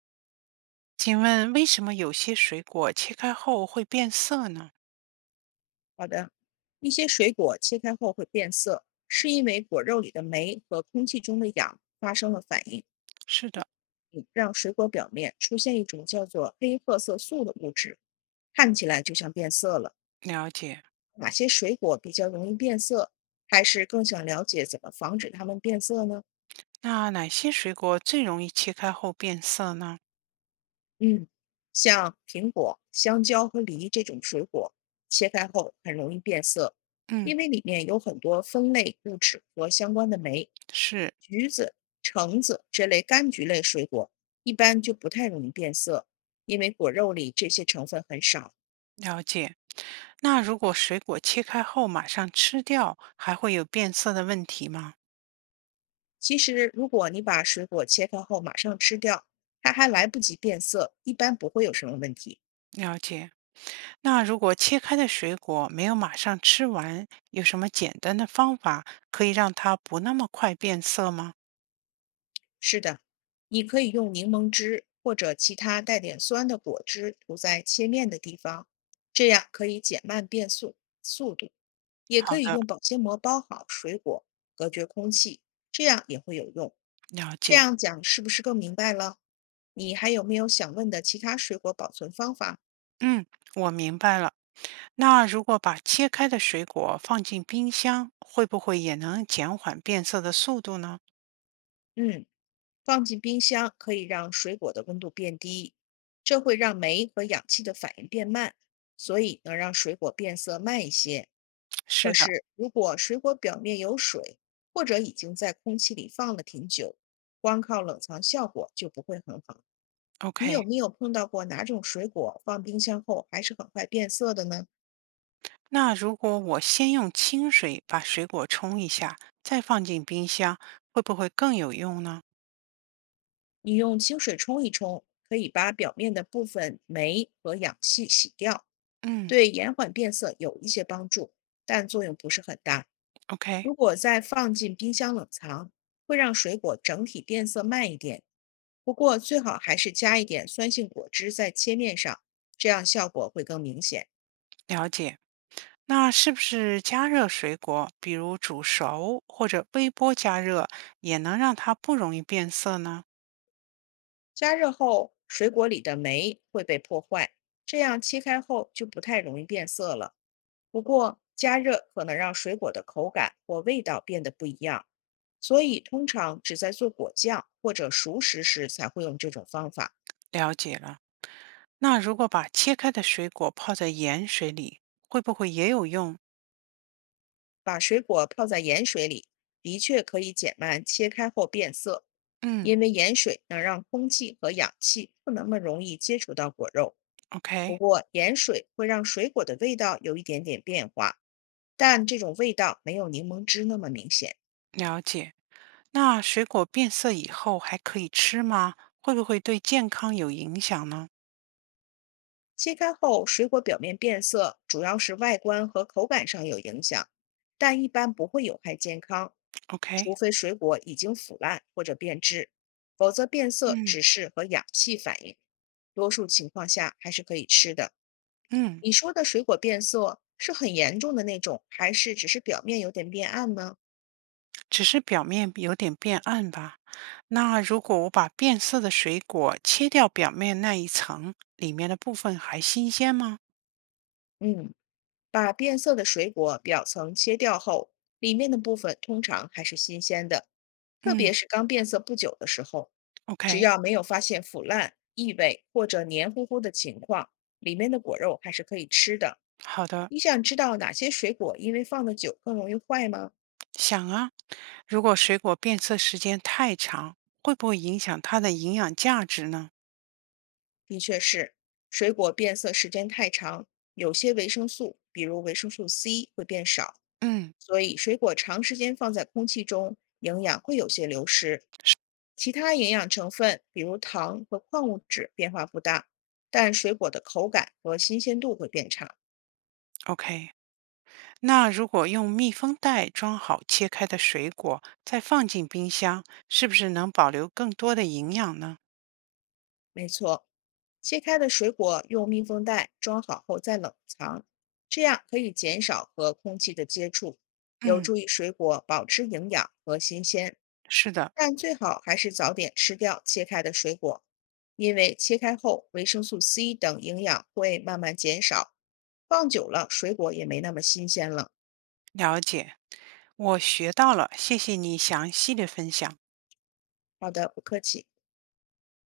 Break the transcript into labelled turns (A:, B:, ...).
A: 请问为什么有些水果切开后会变色呢？
B: 好的，一些水果切开后会变色，是因为果肉里的酶和空气中的氧发生了反应，
A: 是的，
B: 嗯让水果表面出现一种叫做黑褐色素的物质，看起来就像变色了。
A: 了解。
B: 哪些水果比较容易变色？还是更想了解怎么防止它们变色呢？
A: 那哪些水果最容易切开后变色呢？
B: 嗯，像苹果、香蕉和梨这种水果，切开后很容易变色，
A: 嗯，
B: 因为里面有很多酚类物质和相关的酶。
A: 是，
B: 橘子、橙子这类柑橘类水果一般就不太容易变色，因为果肉里这些成分很少。
A: 了解。那如果水果切开后马上吃掉，还会有变色的问题吗？
B: 其实，如果你把水果切开后马上吃掉，它还来不及变色，一般不会有什么问题。
A: 了解。那如果切开的水果没有马上吃完，有什么简单的方法可以让它不那么快变色吗？
B: 是的，你可以用柠檬汁或者其他带点酸的果汁涂在切面的地方，这样可以减慢速度。也可
A: 好
B: 以
A: 的，
B: 用保鲜膜包好水果，隔绝空气，这样也会有用。
A: 了
B: 这
A: 解。
B: 样讲是不是更明白了？你还有没有想问的其他水果保存方法？
A: 嗯，我明白了。那如果把切开的水果放进冰箱，会不会也能减缓变色的速度呢？
B: 嗯。放进冰箱可以让水果的温度变低，这会让酶和氧气的反应变慢，所以能让水果变色慢一些。可
A: 是的
B: 是，如果水果表面有水，或者已经在空气里放了挺久，光靠冷藏效果就不会很好。你有
A: ，OK。
B: 没有碰到过哪种水果放冰箱后还是很快变色的呢？
A: 那如果我先用清水把水果冲一下，再放进冰箱，会不会更有用呢？
B: 你用清水冲一冲，可以把表面的部分酶和氧气洗掉。
A: 嗯
B: 对延缓变色有一些帮助，但作用不是很大。
A: ，OK，
B: 如果再放进冰箱冷藏，会让水果整体变色慢一点。不过最好还是加一点酸性果汁在切面上，这样效果会更明显。
A: 了解。那是不是加热水果，比如煮熟或者微波加热，也能让它不容易变色呢？
B: 加热后，水果里的酶会被破坏，这样切开后就不太容易变色了。不过，加热可能让水果的口感或味道变得不一样，所以通常只在做果酱或者熟食时才会用这种方法。
A: 了解了。那如果把切开的水果泡在盐水里，会不会也有用？
B: 把水果泡在盐水里，的确可以减慢切开后变色，
A: 嗯，
B: 因为盐水能让空气和氧气不那么容易接触到果肉。不
A: OK，
B: 过，盐水会让水果的味道有一点点变化，但这种味道没有柠檬汁那么明显。
A: 了解。那水果变色以后还可以吃吗？会不会对健康有影响呢
B: 切开后，水果表面变色，主要是外观和口感上有影响，但一般不会有害健康，
A: ？OK，
B: 除非水果已经腐烂或者变质，否则变色
A: 嗯
B: 只是和氧气反应，多数情况下还是可以吃的。
A: 嗯，
B: 你说的水果变色是很严重的那种，还是只是表面有点变暗呢？
A: 只是表面有点变暗吧。那如果我把变色的水果切掉表面那一层，里面的部分还新鲜吗？
B: 嗯。把变色的水果表层切掉后，里面的部分通常还是新鲜的，特别
A: 嗯
B: 是刚变色不久的时候。只
A: ，OK，
B: 要没有发现腐烂、异味或者黏糊糊的情况，里面的果肉还是可以吃的。
A: 好的，
B: 你想知道哪些水果因为放的久更容易坏吗？
A: 想啊。如果水果变色时间太长，会不会影响它的营养价值呢？
B: 的确是，水果变色时间太长，有些维生素，比如维生素 C 会变少，
A: 嗯
B: 所以水果长时间放在空气中，营养会有些流失。其他营养成分，比如糖和矿物质，变化不大，但水果的口感和新鲜度会变差。
A: ，OK，那如果用密封袋装好切开的水果，再放进冰箱，是不是能保留更多的营养呢？
B: 没错，切开的水果用密封袋装好后再冷藏，这样可以减少和空气的接触，有
A: 嗯，
B: 助于水果保持营养和新鲜。
A: 是的，
B: 但最好还是早点吃掉切开的水果，因为切开后维生素 C 等营养会慢慢减少，放久了水果也没那么新鲜了。
A: 了解，我学到了，谢谢你详细的分享。
B: 好的，不客气。